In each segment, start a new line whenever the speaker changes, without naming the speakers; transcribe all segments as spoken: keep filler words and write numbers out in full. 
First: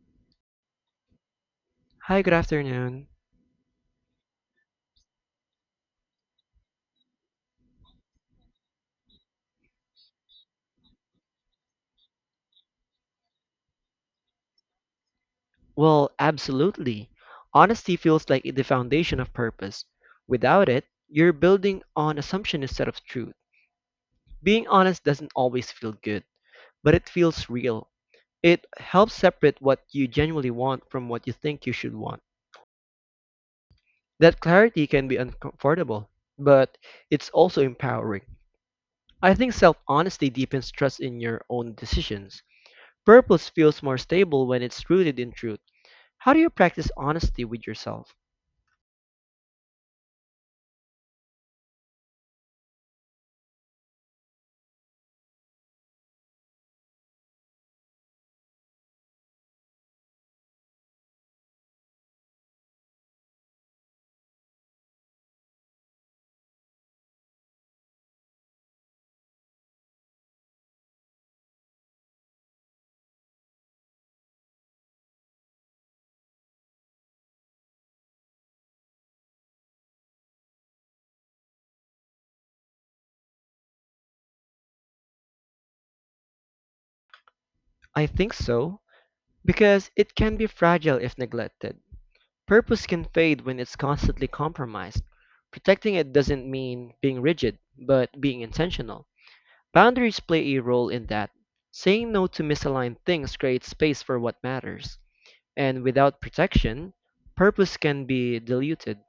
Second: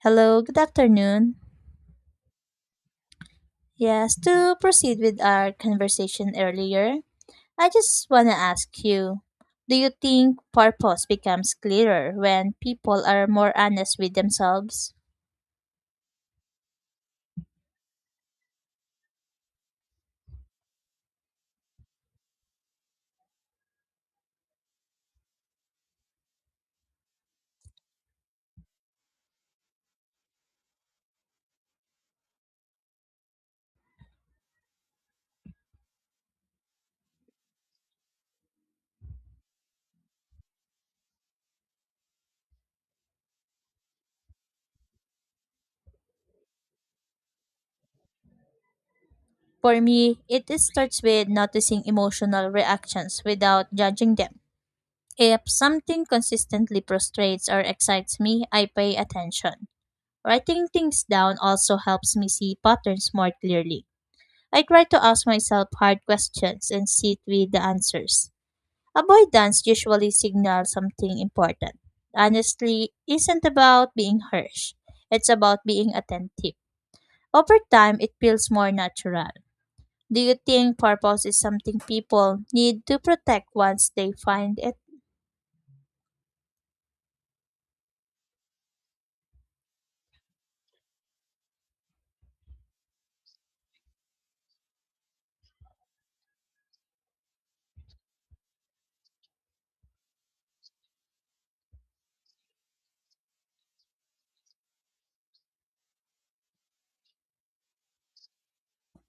Hello, good afternoon.
Hi, good afternoon.
Yes, to proceed with our conversation earlier, I just want to ask you, do you think purpose becomes clearer when people are more honest with themselves?
Well, absolutely. Honesty feels like the foundation of purpose. Without it, you're building on assumption instead of truth. Being honest doesn't always feel good, but it feels real. It helps separate what you genuinely want from what you think you should want. That clarity can be uncomfortable, but it's also empowering. I think self honesty deepens trust in your own decisions. Purpose feels more stable when it's rooted in truth. How do you practice honesty with yourself?
For me, it is- starts with noticing emotional reactions without judging them. If something consistently frustrates or excites me, I pay attention. Writing things down also helps me see patterns more clearly. I try to ask myself hard questions and sit with the answers. Avoidance usually signals something important. Honestly isn't about being harsh. It's about being attentive. Over time, it feels more natural. Do you think purpose is something people need to protect once they find it?
I think so, because it can be fragile if neglected. Purpose can fade when it's constantly compromised. Protecting it doesn't mean being rigid, but being intentional. Boundaries play a role in that. Saying no to misaligned things creates space for what matters. And without protection, purpose can be diluted.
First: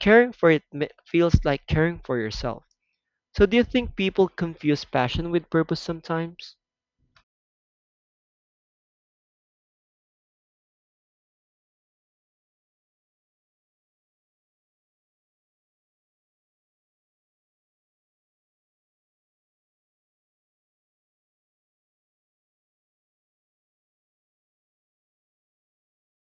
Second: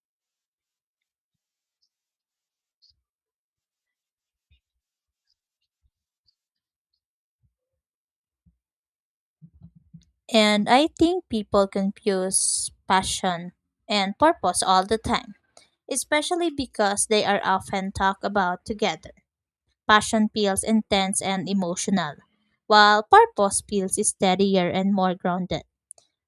Caring for it mi- feels like caring for yourself. So, do you think people confuse passion with purpose sometimes?
And I think people confuse passion and purpose all the time, especially because they are often talked about together. Passion feels intense and emotional, while purpose feels steadier and more grounded.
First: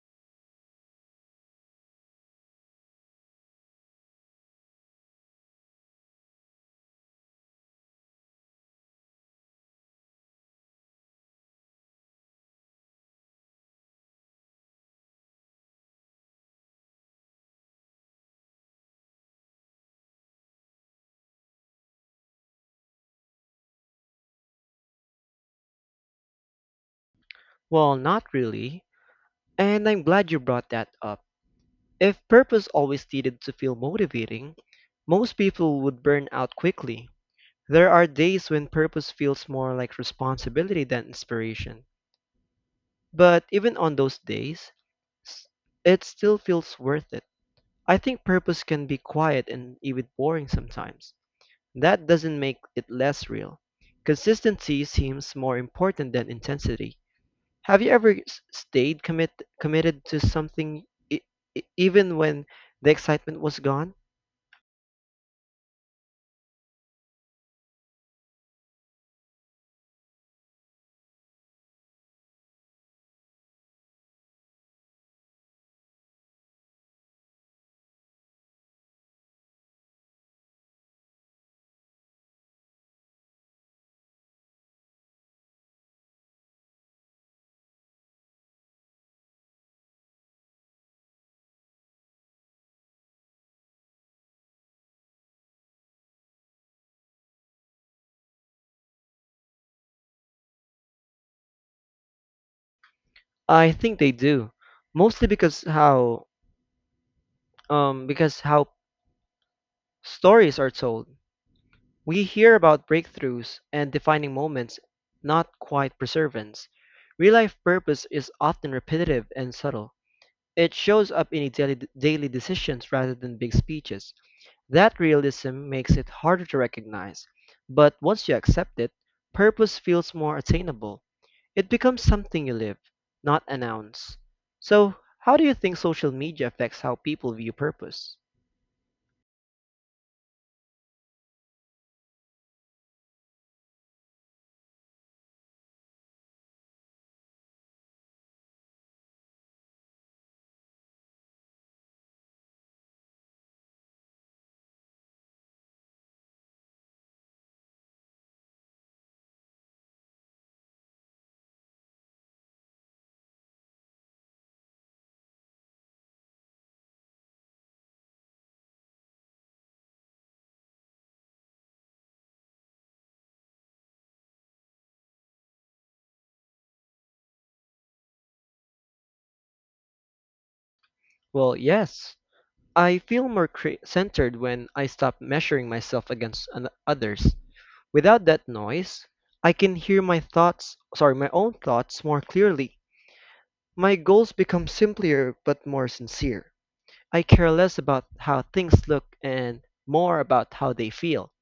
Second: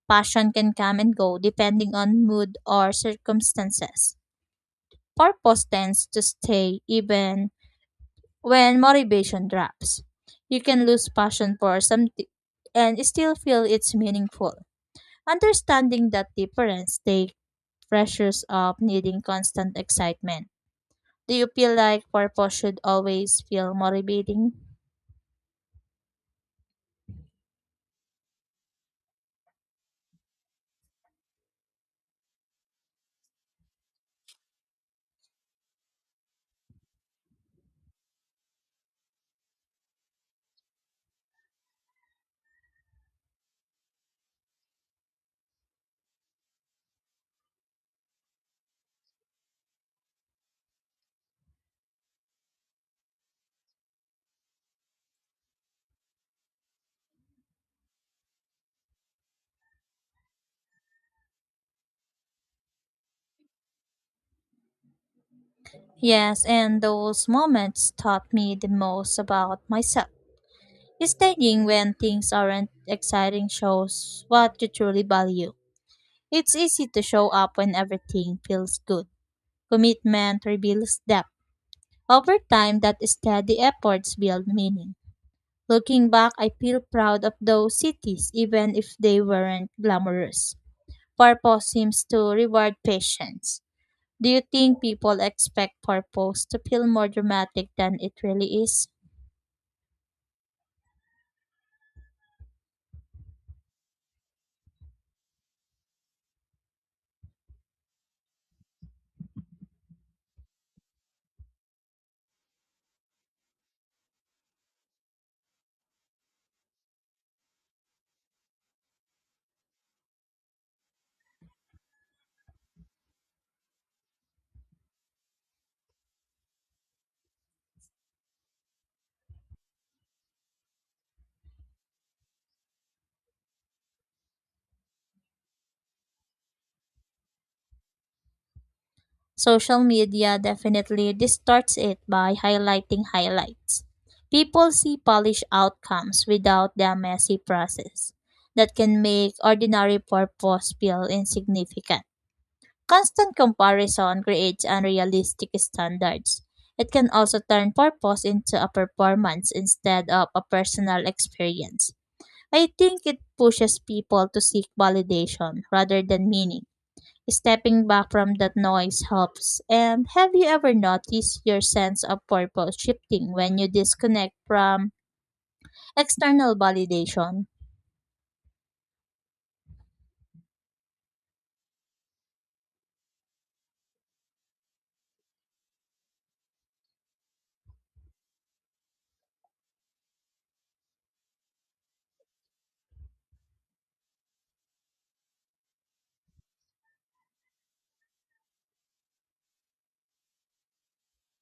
Passion can come and go depending on mood or circumstances. Purpose tends to stay even when motivation drops. You can lose passion for something and still feel it's meaningful. Understanding that difference takes pressures of needing constant excitement. Do you feel like purpose should always feel motivating?
Well, not really. And I'm glad you brought that up. If purpose always needed to feel motivating, most people would burn out quickly. There are days when purpose feels more like responsibility than inspiration. But even on those days, s- it still feels worth it. I think purpose can be quiet and even boring sometimes. That doesn't make it less real. Consistency seems more important than intensity. Have you ever s- stayed commit committed to something e- e- even when the excitement was gone?
Yes, and those moments taught me the most about myself. Staying when things aren't exciting shows what you truly value. It's easy to show up when everything feels good. Commitment reveals depth. Over time, that steady efforts build meaning. Looking back, I feel proud of those cities, even if they weren't glamorous. Purpose seems to reward patience. Do you think people expect purpose to feel more dramatic than it really is?
I think they do, mostly because how um because how stories are told. We hear about breakthroughs and defining moments, not quite perseverance. Real life purpose is often repetitive and subtle. It shows up in daily daily decisions rather than big speeches. That realism makes it harder to recognize, but once you accept it, purpose feels more attainable. It becomes something you live, not announce. So, how do you think social media affects how people view purpose?
Social media definitely distorts it by highlighting highlights. People see polished outcomes without the messy process that can make ordinary purpose feel insignificant. Constant comparison creates unrealistic standards. It can also turn purpose into a performance instead of a personal experience. I think it pushes people to seek validation rather than meaning. Stepping back from that noise helps. And have you ever noticed your sense of purpose shifting when you disconnect from external validation?
Well, yes. I feel more cre- centered when I stop measuring myself against an- others. Without that noise, I can hear my thoughts, sorry, my own thoughts more clearly. My goals become simpler but more sincere. I care less about how things look and more about how they feel.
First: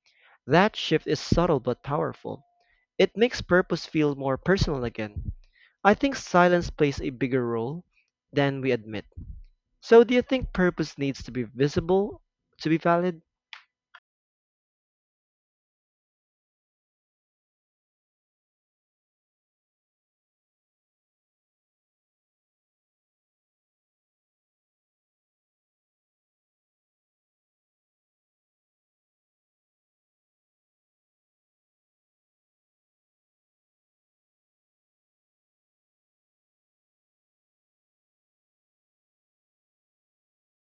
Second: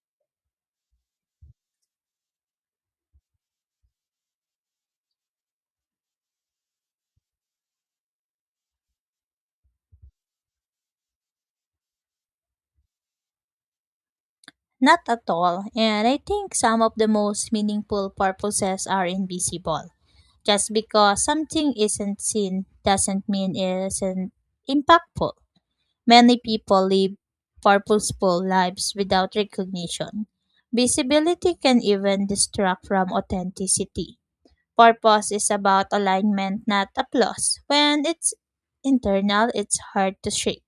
That shift is subtle but powerful. It makes purpose feel more personal again. I think silence plays a bigger role than we admit. So, do you think purpose needs to be visible to be valid?
Not at all. And I think some of the most meaningful purposes are invisible. Just because something isn't seen doesn't mean it isn't impactful. Many people live purposeful lives without recognition. Visibility can even distract from authenticity. Purpose is about alignment, not applause. When it's internal, it's hard to shake.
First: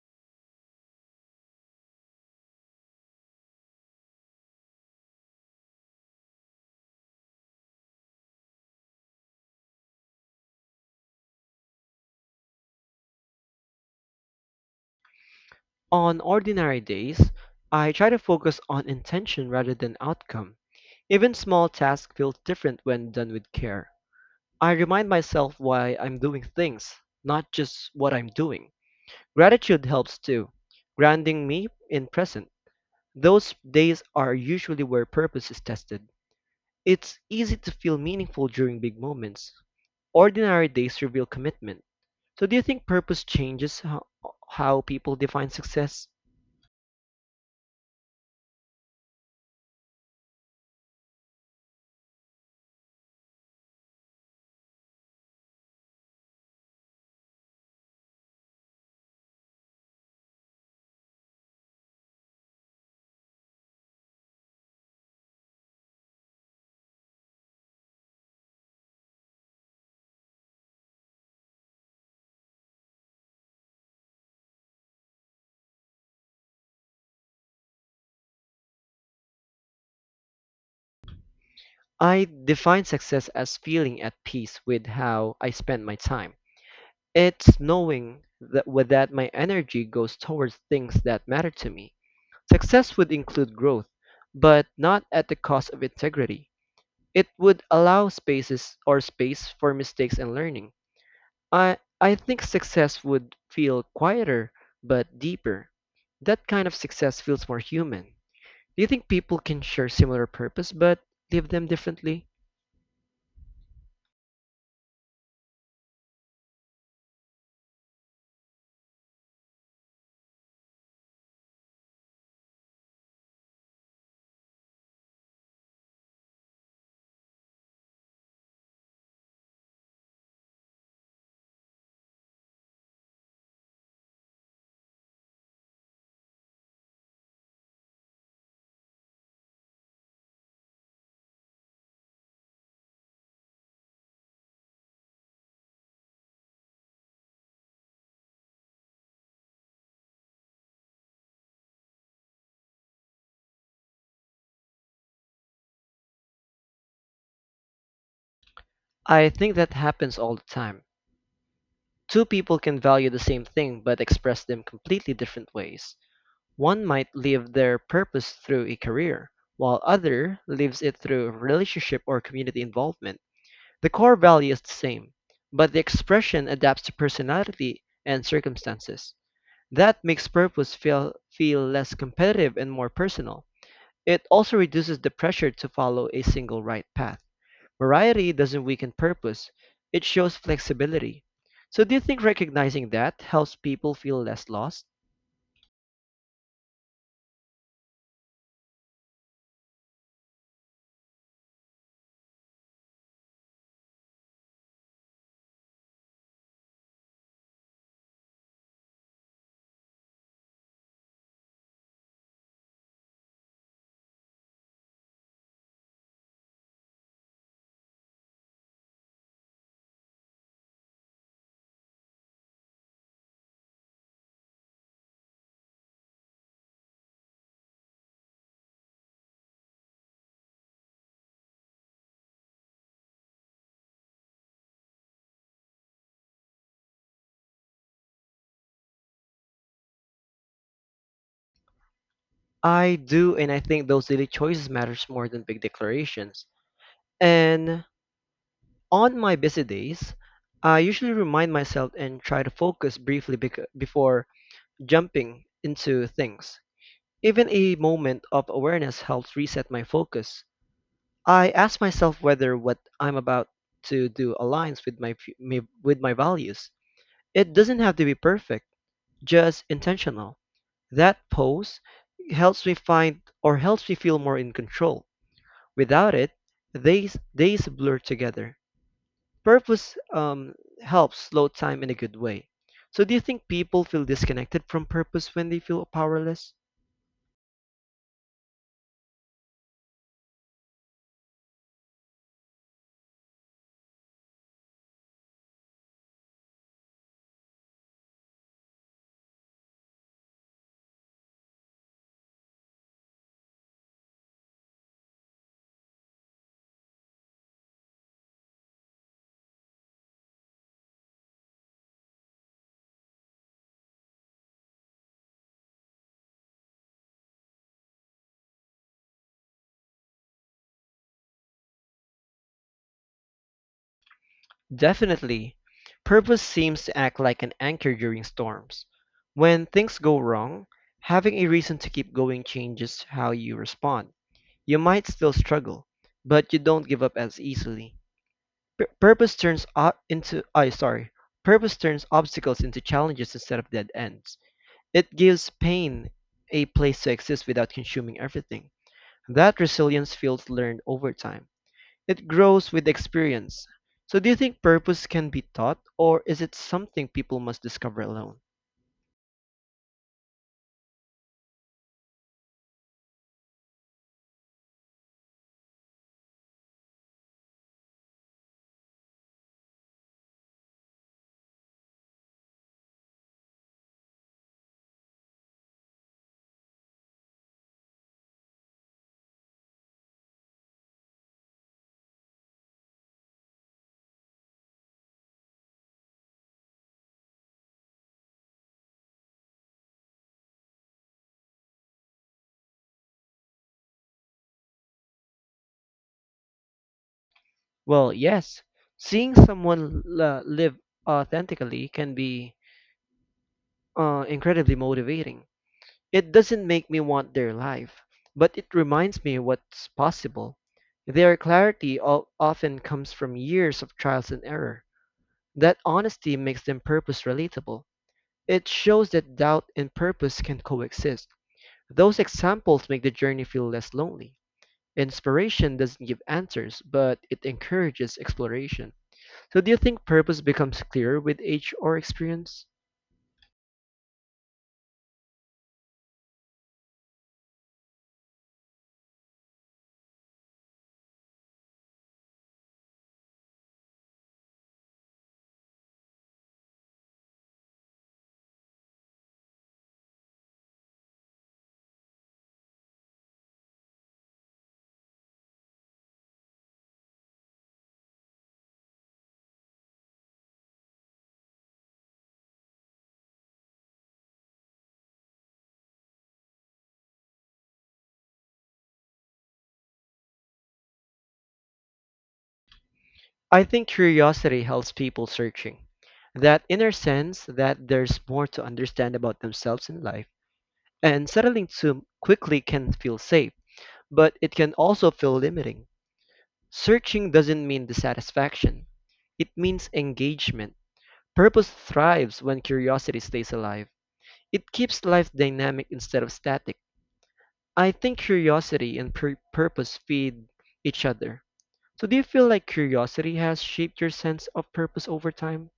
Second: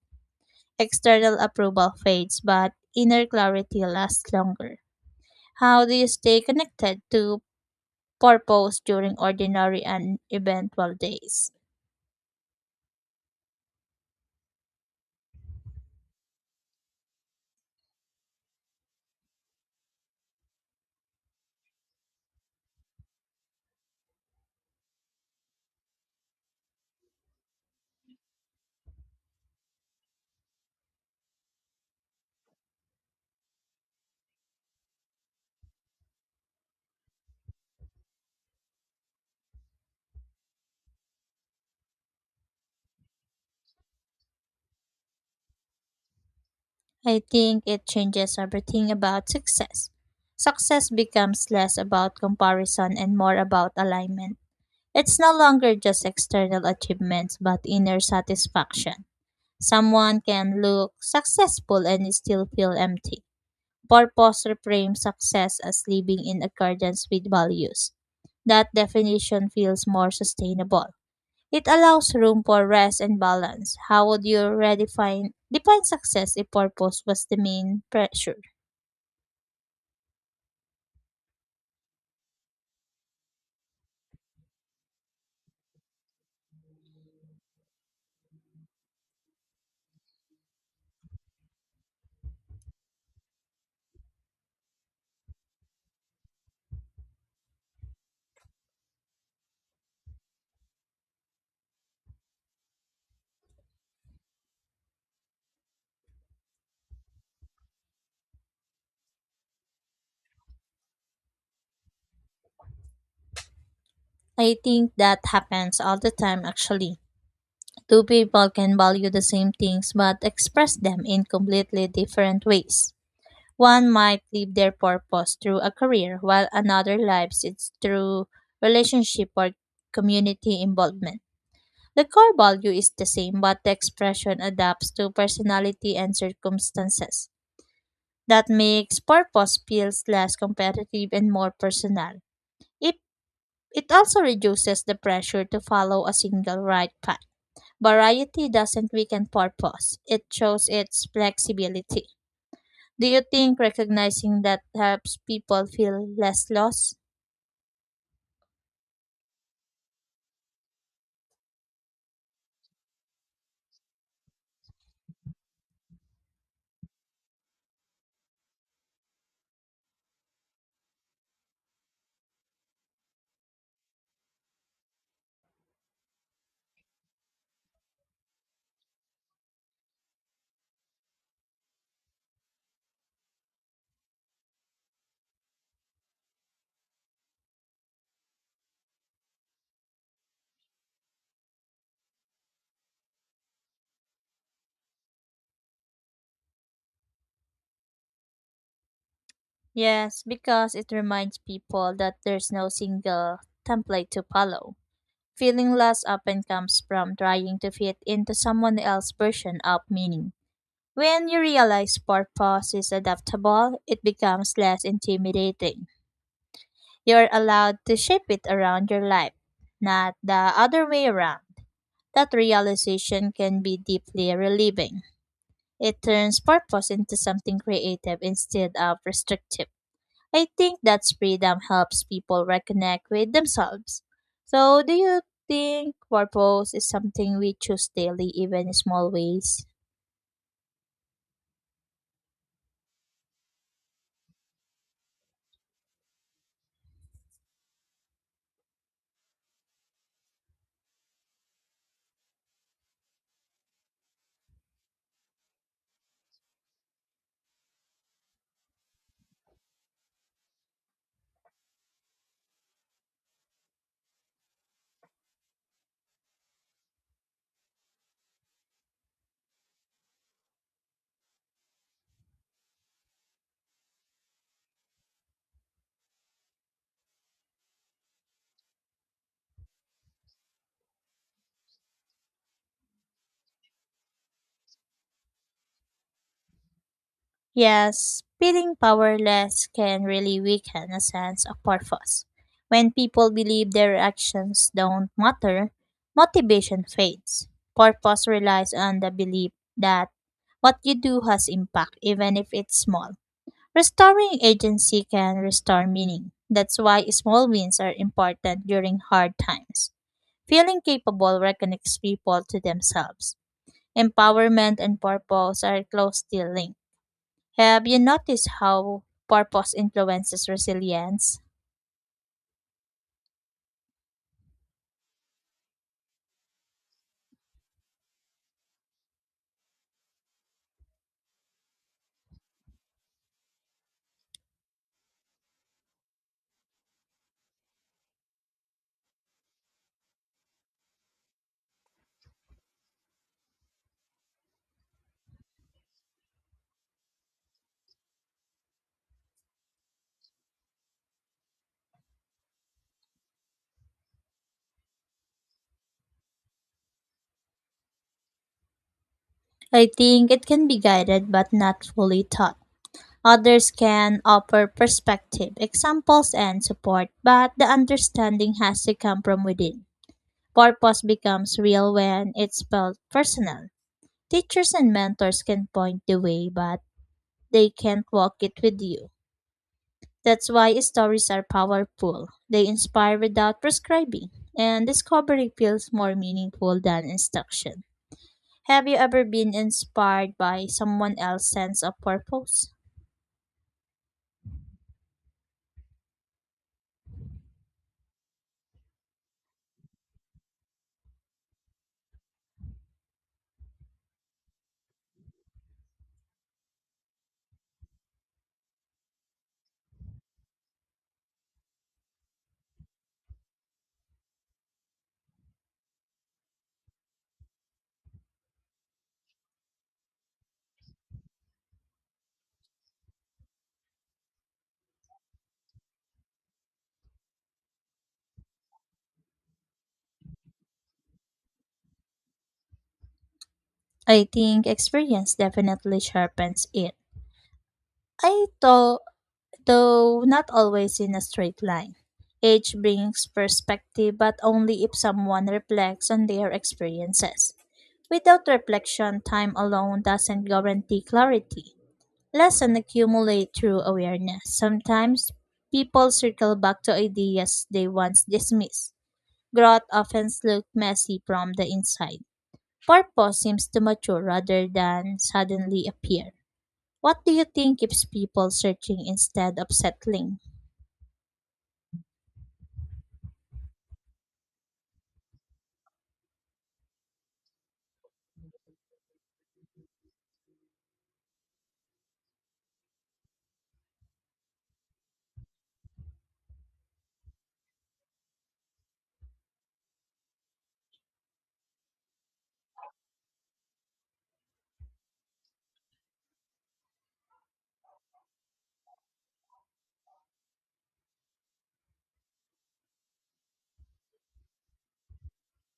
External approval fades, but inner clarity lasts longer. How do you stay connected to purpose during ordinary and eventful days?
On ordinary days, I try to focus on intention rather than outcome. Even small tasks feel different when done with care. I remind myself why I'm doing things, not just what I'm doing. Gratitude helps too, grounding me in present. Those days are usually where purpose is tested. It's easy to feel meaningful during big moments. Ordinary days reveal commitment. So, do you think purpose changes how, how people define success?
I think it changes everything about success. Success becomes less about comparison and more about alignment. It's no longer just external achievements but inner satisfaction. Someone can look successful and still feel empty. Purpose reframes success as living in accordance with values. That definition feels more sustainable. It allows room for rest and balance. How would you redefine define success if purpose was the main pressure?
I define success as feeling at peace with how I spend my time. It's knowing that with that my energy goes towards things that matter to me. Success would include growth, but not at the cost of integrity. It would allow spaces or space for mistakes and learning. I, I think success would feel quieter but deeper. That kind of success feels more human. Do you think people can share similar purpose but live them differently?
I think that happens all the time actually. Two people can value the same things but express them in completely different ways. One might live their purpose through a career while another lives it through relationship or community involvement. The core value is the same but the expression adapts to personality and circumstances. That makes purpose feels less competitive and more personal. It, it also reduces the pressure to follow a single right path. Variety doesn't weaken purpose, it shows its flexibility. Do you think recognizing that helps people feel less lost?
I think that happens all the time. Two people can value the same thing but express them completely different ways. One might live their purpose through a career, while other lives it through relationship or community involvement. The core value is the same, but the expression adapts to personality and circumstances. That makes purpose feel, feel less competitive and more personal. It also reduces the pressure to follow a single right path. Variety doesn't weaken purpose, it shows flexibility. So, do you think recognizing that helps people feel less lost?
Yes, because it reminds people that there's no single template to follow. Feeling lost often comes from trying to fit into someone else's version of meaning. When you realize purpose is adaptable, it becomes less intimidating. You're allowed to shape it around your life, not the other way around. That realization can be deeply relieving. It turns purpose into something creative instead of restrictive. I think that freedom helps people reconnect with themselves. So, do you think purpose is something we choose daily, even in small ways?
I do, and I think those daily choices matters more than big declarations. And On my busy days, I usually remind myself and try to focus briefly bec- before jumping into things. Even a moment of awareness helps reset my focus. I ask myself whether what I'm about to do aligns with my, fu- my with my values. It doesn't have to be perfect, just intentional. That pose helps me find or helps me feel more in control. Without it, days days blur together. Purpose um, helps slow time in a good way. So, do you think people feel disconnected from purpose when they feel powerless?
Yes, feeling powerless can really weaken a sense of purpose. When people believe their actions don't matter, motivation fades. Purpose relies on the belief that what you do has impact, even if it's small. Restoring agency can restore meaning. That's why small wins are important during hard times. Feeling capable reconnects people to themselves. Empowerment and purpose are closely linked. Have you noticed how purpose influences resilience?
Definitely. Purpose seems to act like an anchor during storms. When things go wrong, having a reason to keep going changes how you respond. You might still struggle, but you don't give up as easily. Pur- purpose turns o- into I sorry. Purpose turns obstacles into challenges instead of dead ends. It gives pain a place to exist without consuming everything. That resilience feels learned over time. It grows with experience. So, do you think purpose can be taught, or is it something people must discover alone?
I think it can be guided but not fully taught. Others can offer perspective, examples, and support, but the understanding has to come from within. Purpose becomes real when it's felt personal. Teachers and mentors can point the way, but they can't walk it with you. That's why stories are powerful. They inspire without prescribing, and discovery feels more meaningful than instruction. Have you ever been inspired by someone else's sense of purpose?
Well, yes. Seeing someone l- uh, live authentically can be uh, incredibly motivating. It doesn't make me want their life, but it reminds me what's possible. Their clarity o- often comes from years of trials and error. That honesty makes them purpose relatable. It shows that doubt and purpose can coexist. Those examples make the journey feel less lonely. Inspiration doesn't give answers, but it encourages exploration. So, do you think purpose becomes clearer with age or experience?
I think experience definitely sharpens it. I thought, though not always in a straight line. Age brings perspective, but only if someone reflects on their experiences. Without reflection, time alone doesn't guarantee clarity. Lessons accumulate through awareness. Sometimes people circle back to ideas they once dismissed. Growth often looks messy from the inside. Purpose seems to mature rather than suddenly appear. What do you think keeps people searching instead of settling?
I think curiosity helps people searching. That inner sense that there's more to understand about themselves in life. And settling too quickly can feel safe, but it can also feel limiting. Searching doesn't mean dissatisfaction, it means engagement. Purpose thrives when curiosity stays alive. It keeps life dynamic instead of static. I think curiosity and pur- purpose feed each other. So, do you feel like curiosity has shaped your sense of purpose over time?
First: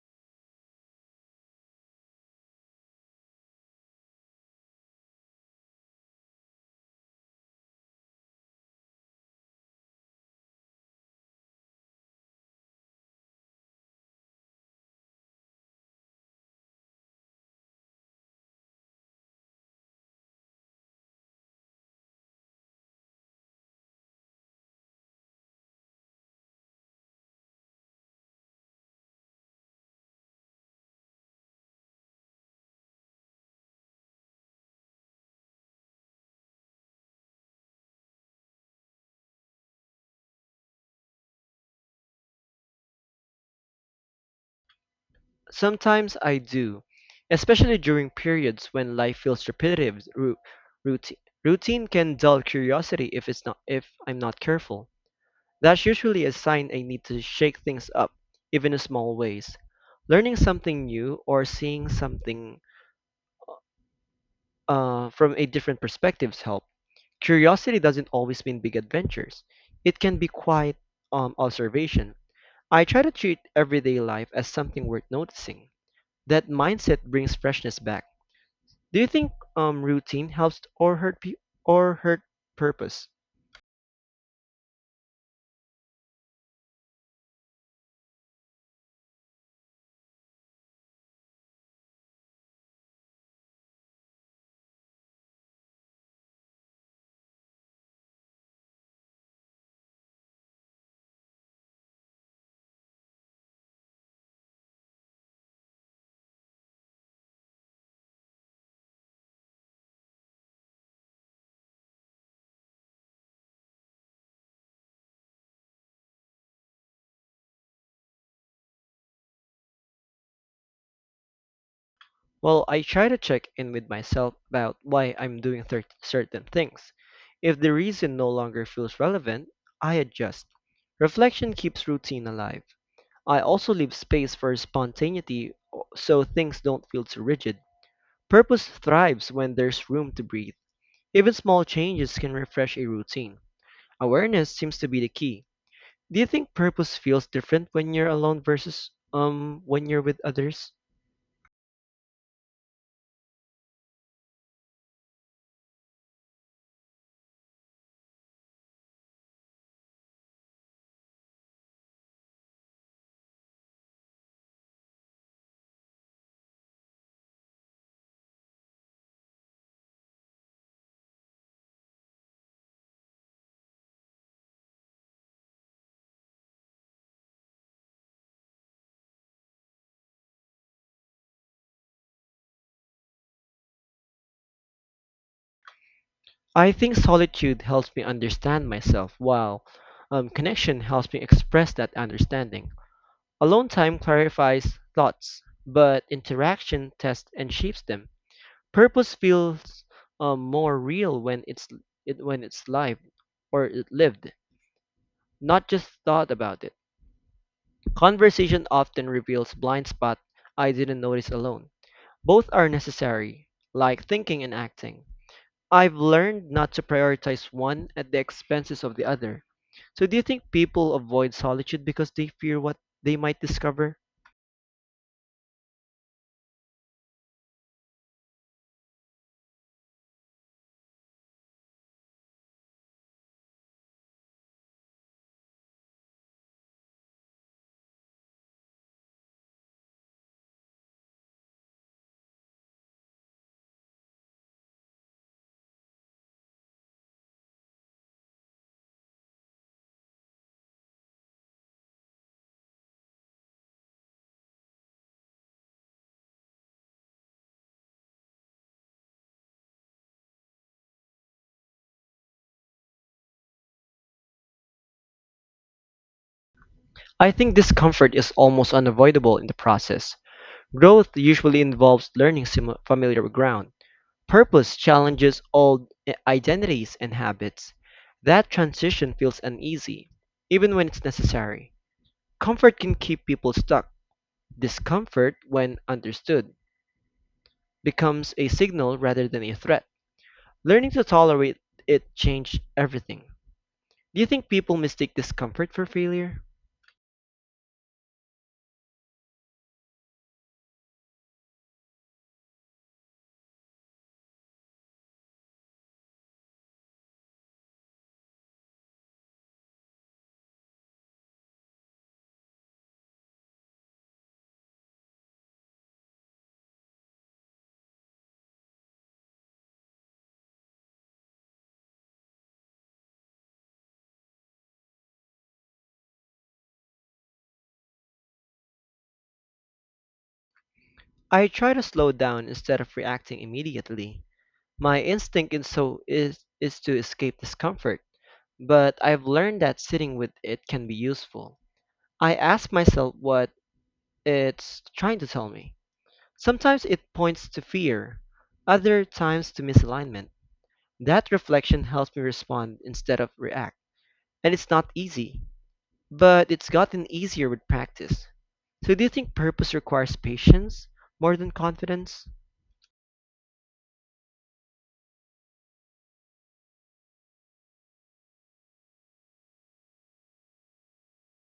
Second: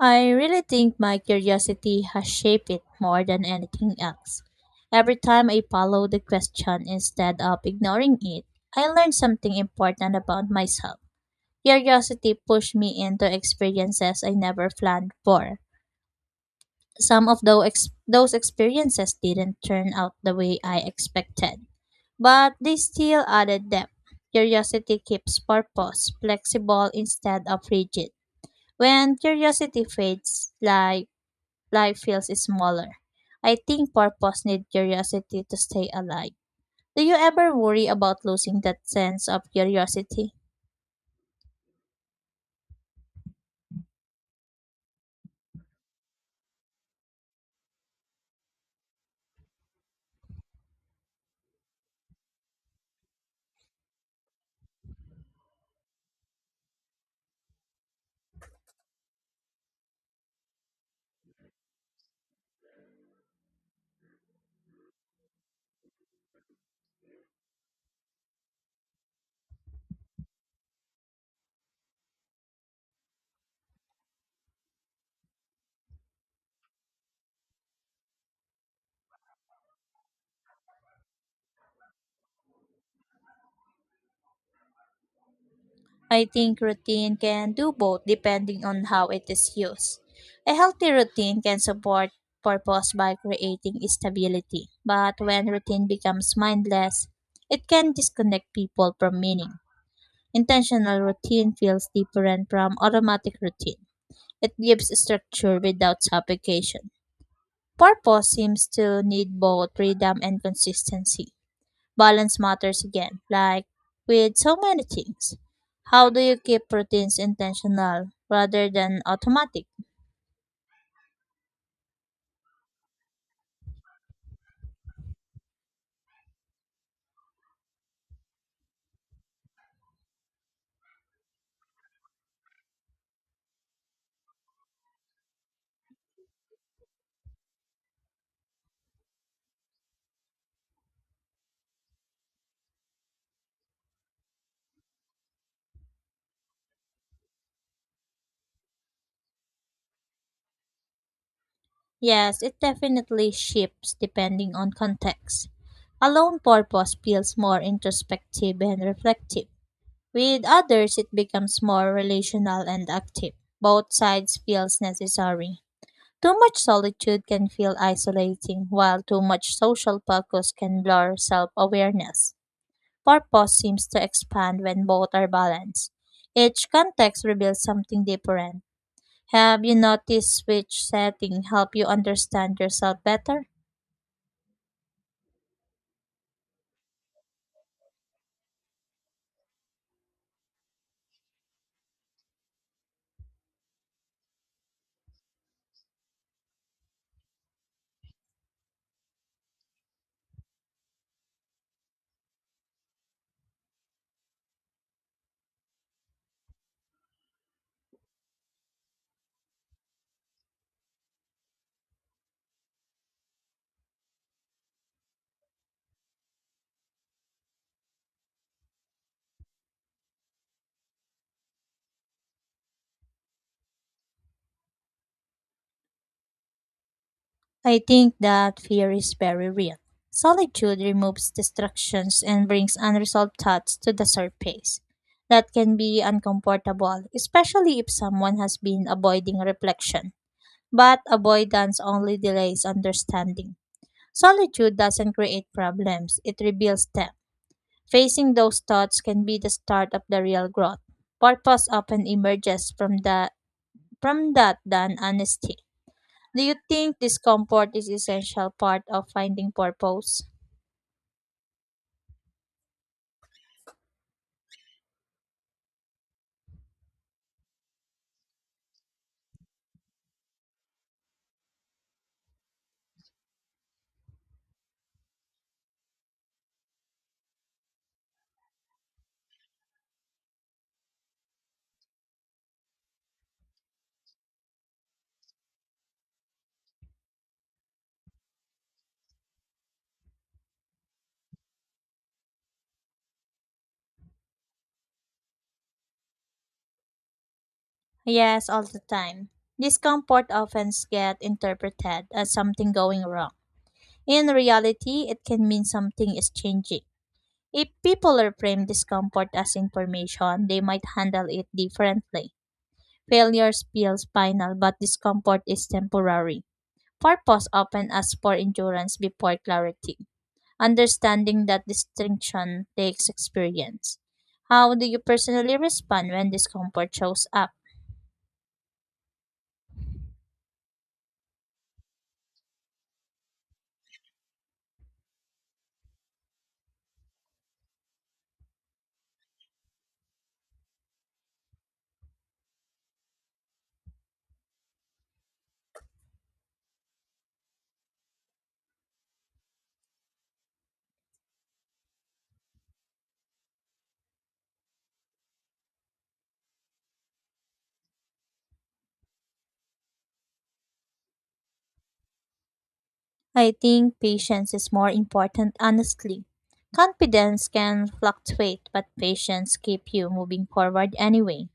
I really think my curiosity has shaped it more than anything else. Every time I follow the question instead of ignoring it, I learn something important about myself. Curiosity pushed me into experiences I never planned for. Some of those, ex- those experiences didn't turn out the way I expected, but they still added depth. Curiosity keeps purpose flexible instead of rigid. When curiosity fades, life, life feels smaller. I think purpose needs curiosity to stay alive. Do you ever worry about losing that sense of curiosity?
Sometimes I do, especially during periods when life feels repetitive. Routine, routine can dull curiosity if it's not if I'm not careful. That's usually a sign I need to shake things up, even in small ways. Learning something new or seeing something uh, from a different perspectives help. Curiosity doesn't always mean big adventures. It can be quiet um, observation. I try to treat everyday life as something worth noticing. That mindset brings freshness back. Do you think um, routine helps or hurt pe- or hurt purpose?
I think routine can do both depending on how it is used. A healthy routine can support purpose by creating stability, but when routine becomes mindless, it can disconnect people from meaning. Intentional routine feels different from automatic routine. It gives structure without suffocation. Purpose seems to need both freedom and consistency balance matters again, like with so many things. How do you keep routines intentional rather than automatic?
Well, I try to check in with myself about why I'm doing thir- certain things. If the reason no longer feels relevant, I adjust. Reflection keeps routine alive. I also leave space for spontaneity o- so things don't feel too rigid. Purpose thrives when there's room to breathe. Even small changes can refresh a routine. Awareness seems to be the key. Do you think purpose feels different when you're alone versus um when you're with others?
Yes, it definitely shifts depending on context. Alone purpose feels more introspective and reflective. With others, it becomes more relational and active. Both sides feels necessary. Too much solitude can feel isolating, while too much social focus can blur self-awareness. Purpose seems to expand when both are balanced. Each context reveals something different. Have you noticed which setting help you understand yourself better?
I think solitude helps me understand myself, while um, connection helps me express that understanding. Alone time clarifies thoughts, but interaction tests and shapes them. Purpose feels um, more real when it's it, when it's live or it lived, not just thought about it. Conversation often reveals blind spots I didn't notice alone. Both are necessary, like thinking and acting. I've learned not to prioritize one at the expenses of the other. So, do you think people avoid solitude because they fear what they might discover?
I think that fear is very real. Solitude removes distractions and brings unresolved thoughts to the surface. That can be uncomfortable, especially if someone has been avoiding reflection. But avoidance only delays understanding. Solitude doesn't create problems, it reveals them. Facing those thoughts can be the start of the real growth. Purpose often emerges from that from that than honesty. Do you think discomfort is essential part of finding purpose?
I think discomfort is almost unavoidable in the process. Growth usually involves learning simi- familiar ground. Purpose challenges old i- identities and habits. That transition feels uneasy, even when it's necessary. Comfort can keep people stuck. Discomfort, when understood, becomes a signal rather than a threat. Learning to tolerate it changed everything. Do you think people mistake discomfort for failure?
Yes, all the time. Discomfort often gets interpreted as something going wrong. In reality, it can mean something is changing. If people reframe discomfort as information, they might handle it differently. Failures feels final, but discomfort is temporary. Purpose often asks for endurance before clarity. Understanding that distinction takes experience. How do you personally respond when discomfort shows up?
I try to slow down instead of reacting immediately. My instinct in so is is to escape discomfort, but I've learned that sitting with it can be useful. I ask myself what it's trying to tell me. Sometimes it points to fear, other times to misalignment. That reflection helps me respond instead of react. And it's not easy, but it's gotten easier with practice. So, do you think purpose requires patience more than confidence?
I think patience is more important, honestly. Confidence can fluctuate, but patience keeps you moving forward anyway.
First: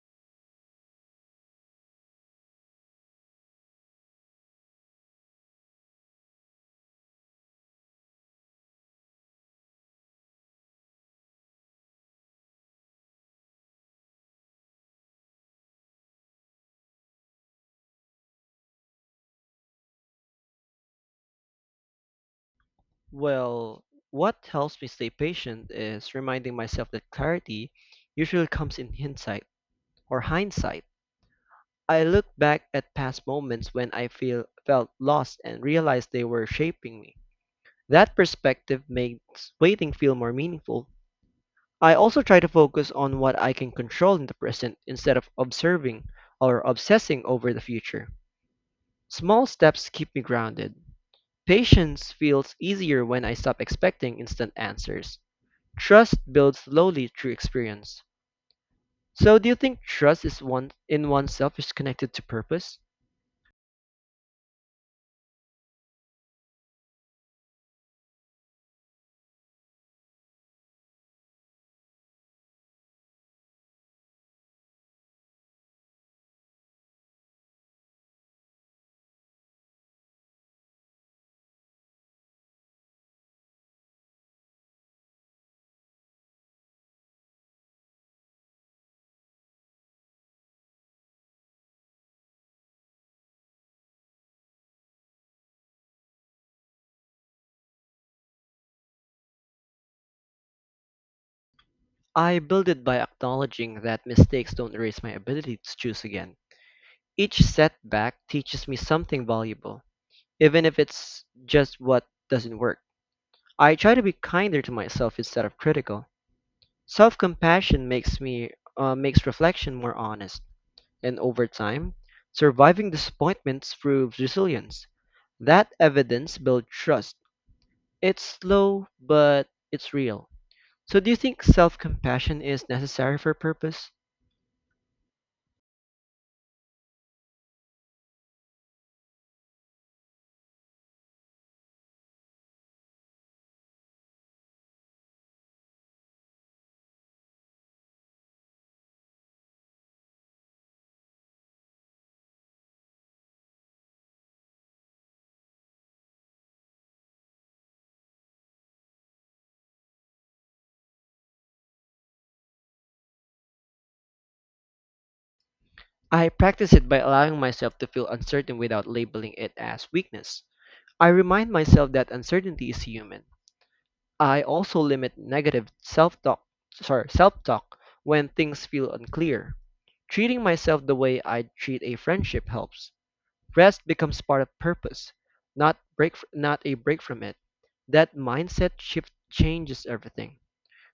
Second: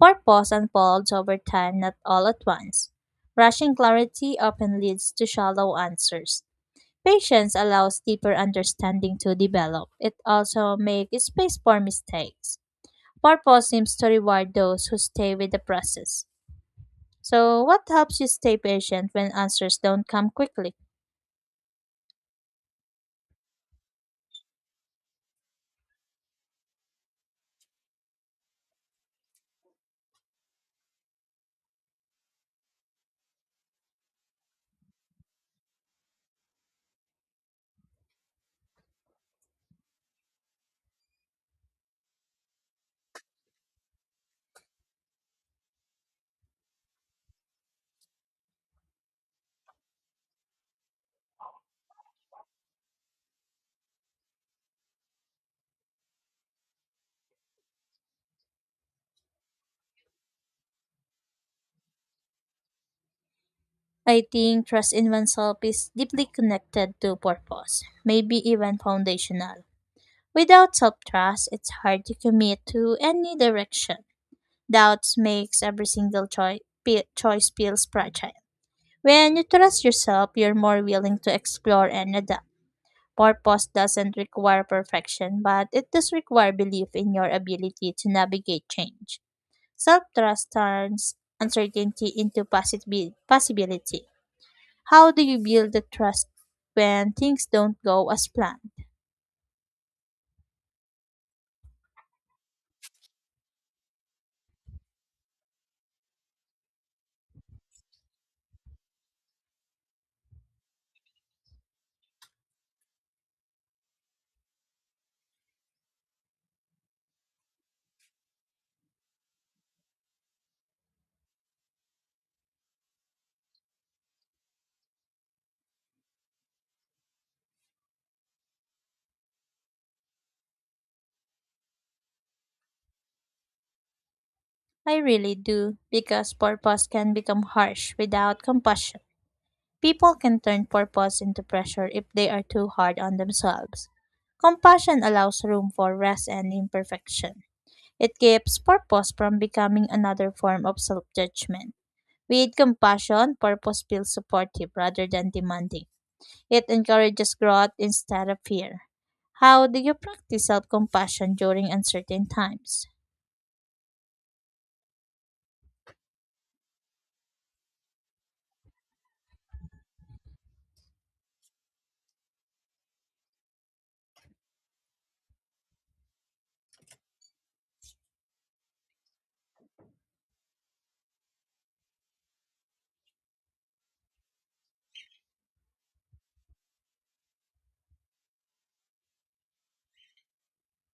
Purpose unfolds over time, not all at once. Rushing clarity often leads to shallow answers. Patience allows deeper understanding to develop. It also makes space for mistakes. Purpose seems to reward those who stay with the process. So, what helps you stay patient when answers don't come quickly?
Well, what helps me stay patient is reminding myself that clarity usually comes in hindsight or hindsight. I look back at past moments when I feel felt lost and realize they were shaping me. That perspective makes waiting feel more meaningful. I also try to focus on what I can control in the present instead of observing or obsessing over the future. Small steps keep me grounded. Patience feels easier when I stop expecting instant answers. Trust builds slowly through experience. So, do you think trust is one in oneself is connected to purpose?
I think trust in oneself is deeply connected to purpose, maybe even foundational. Without self trust, it's hard to commit to any direction. Doubts makes every single choi- pe- choice feels fragile. When you trust yourself, you're more willing to explore and adapt. Purpose doesn't require perfection, but it does require belief in your ability to navigate change. Self trust turns uncertainty into possibi- possibility. How do you build the trust when things don't go as planned?
I build it by acknowledging that mistakes don't erase my ability to choose again. Each setback teaches me something valuable, even if it's just what doesn't work. I try to be kinder to myself instead of critical. Self-compassion makes me uh, makes reflection more honest. And over time, surviving disappointments proves resilience. That evidence builds trust. It's slow, but it's real. So, do you think self compassion is necessary for purpose?
I really do, because purpose can become harsh without compassion. People can turn purpose into pressure if they are too hard on themselves. Compassion allows room for rest and imperfection. It keeps purpose from becoming another form of self judgment. With compassion, purpose feels supportive rather than demanding. It encourages growth instead of fear. How do you practice self compassion during uncertain times?
I practice it by allowing myself to feel uncertain without labeling it as weakness. I remind myself that uncertainty is human. I also limit negative self talk sorry, self talk when things feel unclear. Treating myself the way I treat a friendship helps. Rest becomes part of purpose, not break f- not a break from it. That mindset shift changes everything.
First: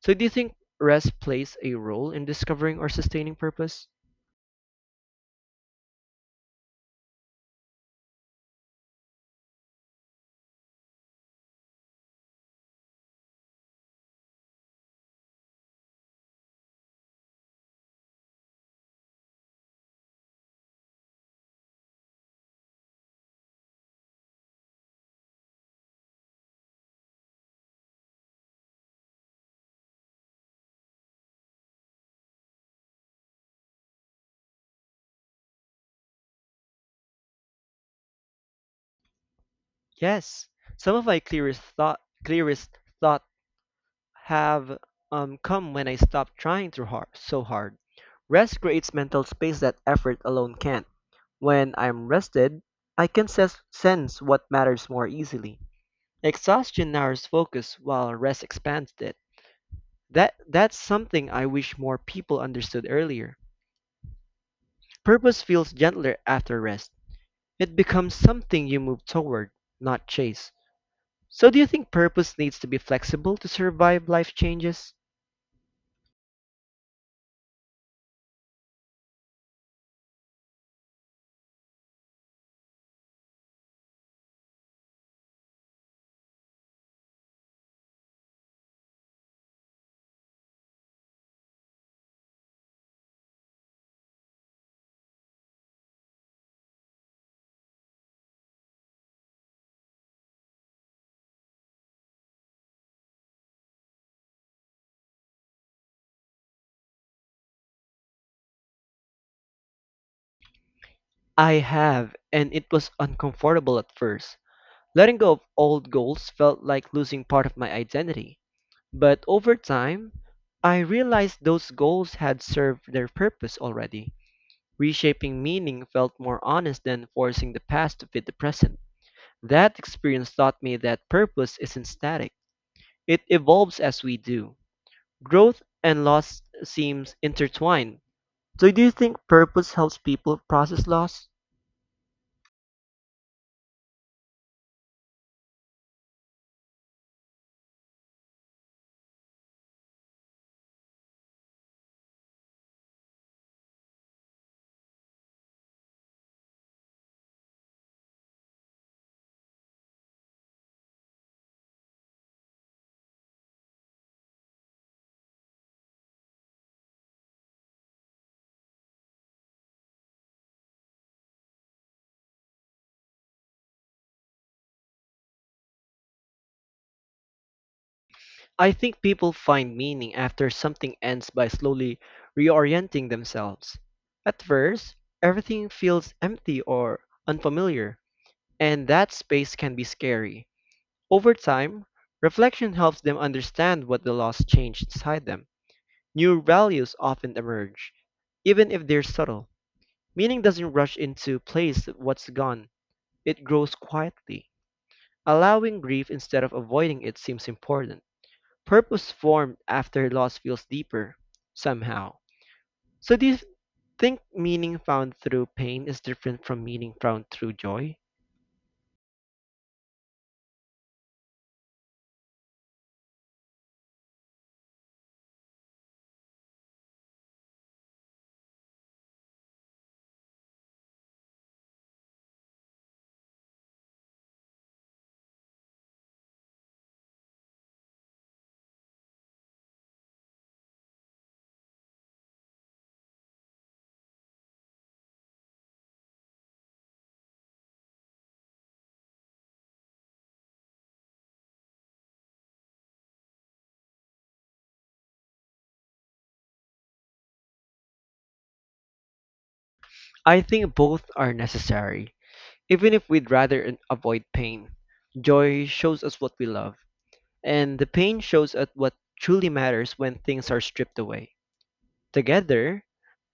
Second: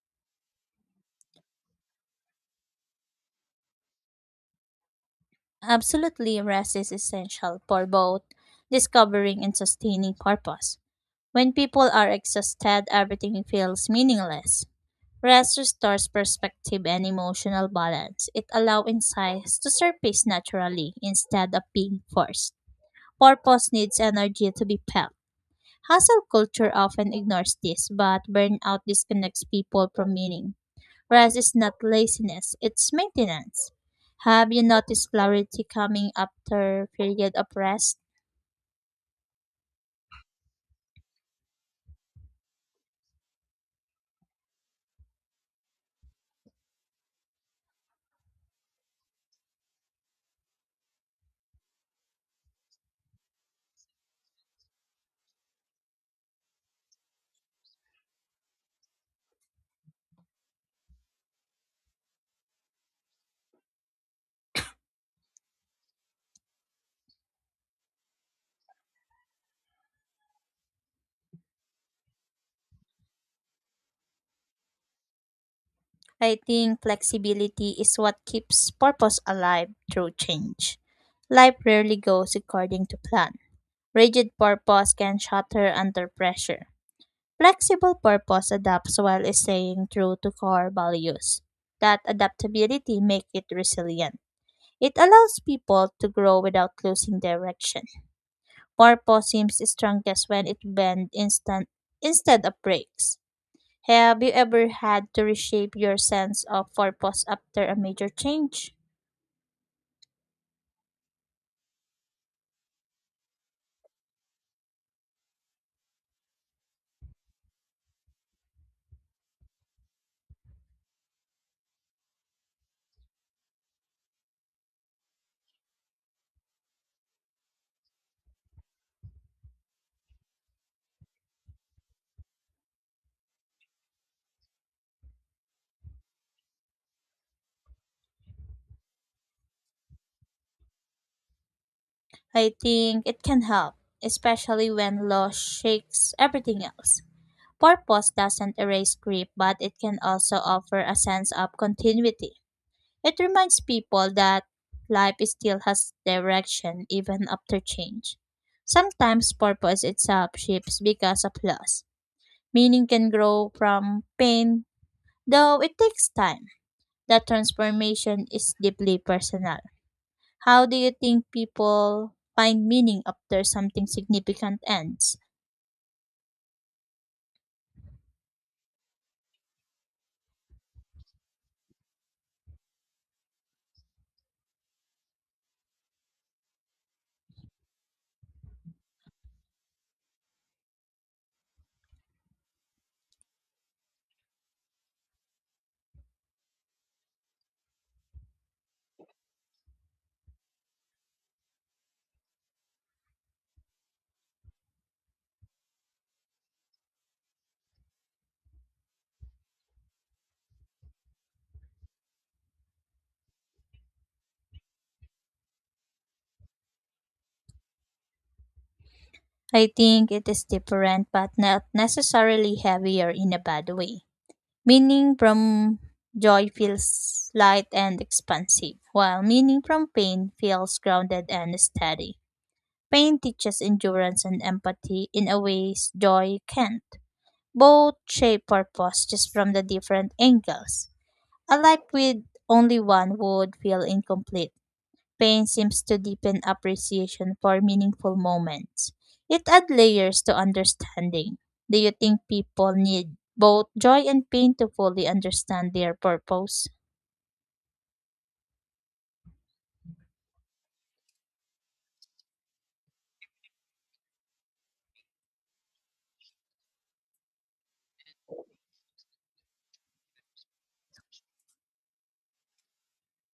So do you think rest plays a role in discovering or sustaining purpose?
Absolutely, rest is essential for both discovering and sustaining purpose. When people are exhausted, everything feels meaningless. Rest restores perspective and emotional balance. It allows insights to surface naturally instead of being forced. Purpose needs energy to be felt. Hustle culture often ignores this, but burnout disconnects people from meaning. Rest is not laziness, it's maintenance. Have you noticed clarity coming after period of rest?
Yes. Some of my clearest thought clearest thought have um, come when I stopped trying too hard, so hard. Rest creates mental space that effort alone can't. When I'm rested, I can ses- sense what matters more easily. Exhaustion narrows focus while rest expands it. That that's something I wish more people understood earlier. Purpose feels gentler after rest. It becomes something you move toward, not chase. So do you think purpose needs to be flexible to survive life changes?
I think flexibility is what keeps purpose alive through change. Life rarely goes according to plan. Rigid purpose can shatter under pressure. Flexible purpose adapts while staying true to core values. That adaptability makes it resilient. It allows people to grow without losing direction. Purpose seems strongest when it bends instant instead of breaks. Have you ever had to reshape your sense of purpose after a major change?
I have, and it was uncomfortable at first. Letting go of old goals felt like losing part of my identity. But over time, I realized those goals had served their purpose already. Reshaping meaning felt more honest than forcing the past to fit the present. That experience taught me that purpose isn't static. It evolves as we do. Growth and loss seems intertwined. So do you think purpose helps people process loss?
I think it can help, especially when loss shakes everything else. Purpose doesn't erase grief, but it can also offer a sense of continuity. It reminds people that life still has direction even after change. Sometimes purpose itself shifts because of loss. Meaning can grow from pain, though it takes time. That transformation is deeply personal. How do you think people find meaning after something significant ends?
I think people find meaning after something ends by slowly reorienting themselves. At first, everything feels empty or unfamiliar, and that space can be scary. Over time, reflection helps them understand what the loss changed inside them. New values often emerge, even if they're subtle. Meaning doesn't rush into place what's gone, it grows quietly. Allowing grief instead of avoiding it seems important. Purpose formed after loss feels deeper, somehow. So, do you think meaning found through pain is different from meaning found through joy?
I think it is different, but not necessarily heavier in a bad way. Meaning from joy feels light and expansive, while meaning from pain feels grounded and steady. Pain teaches endurance and empathy in a ways joy can't. Both shape purpose just from the different angles. A life with only one would feel incomplete. Pain seems to deepen appreciation for meaningful moments. It adds layers to understanding. Do you think people need both joy and pain to fully understand their purpose?
I think both are necessary, even if we'd rather an- avoid pain. Joy shows us what we love, and the pain shows at what truly matters when things are stripped away. Together,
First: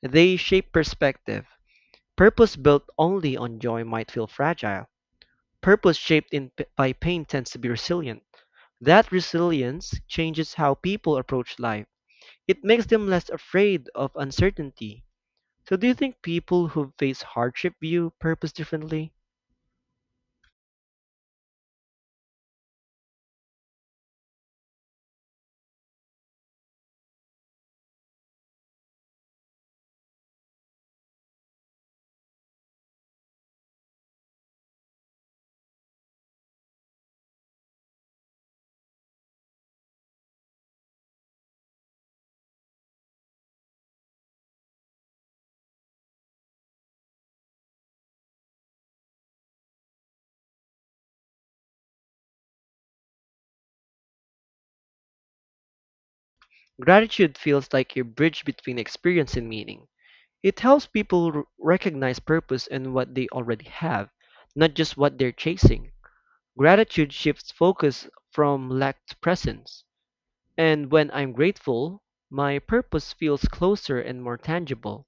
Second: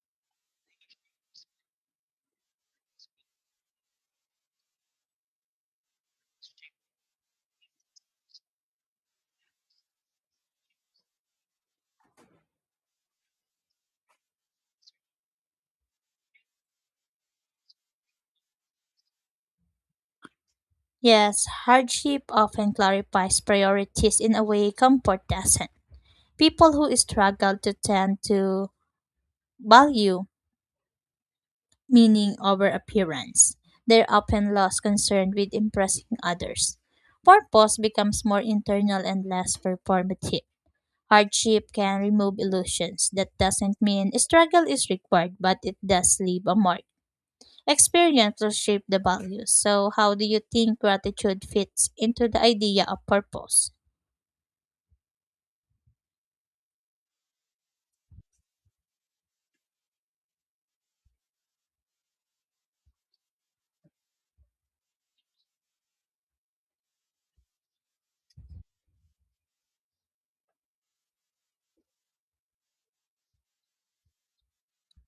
they shape perspective. Purpose built only on joy might feel fragile. Purpose shaped in, by pain tends to be resilient. That resilience changes how people approach life. It makes them less afraid of uncertainty. So, do you think people who face hardship view purpose differently?
Yes, hardship often clarifies priorities in a way comfort doesn't. People who struggle to tend to value meaning over appearance. They're often lost concern with impressing others. Purpose becomes more internal and less performative. Hardship can remove illusions. That doesn't mean struggle is required, but it does leave a mark. Experience will shape the values. So, how do you think gratitude fits into the idea of purpose?
Gratitude feels like a bridge between experience and meaning. It helps people r- recognize purpose in what they already have, not just what they're chasing. Gratitude shifts focus from lack to presence. And when I'm grateful, my purpose feels closer and more tangible.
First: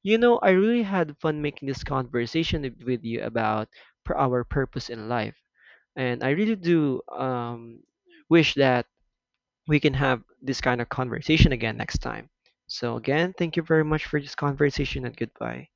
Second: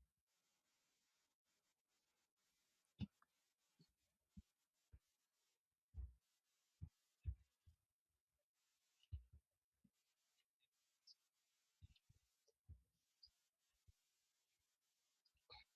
You know, I really had fun making this conversation with with you about pur- our purpose in life. And I really do um, wish that we can have this kind of conversation again next time. So, again, thank you very much for this conversation and goodbye.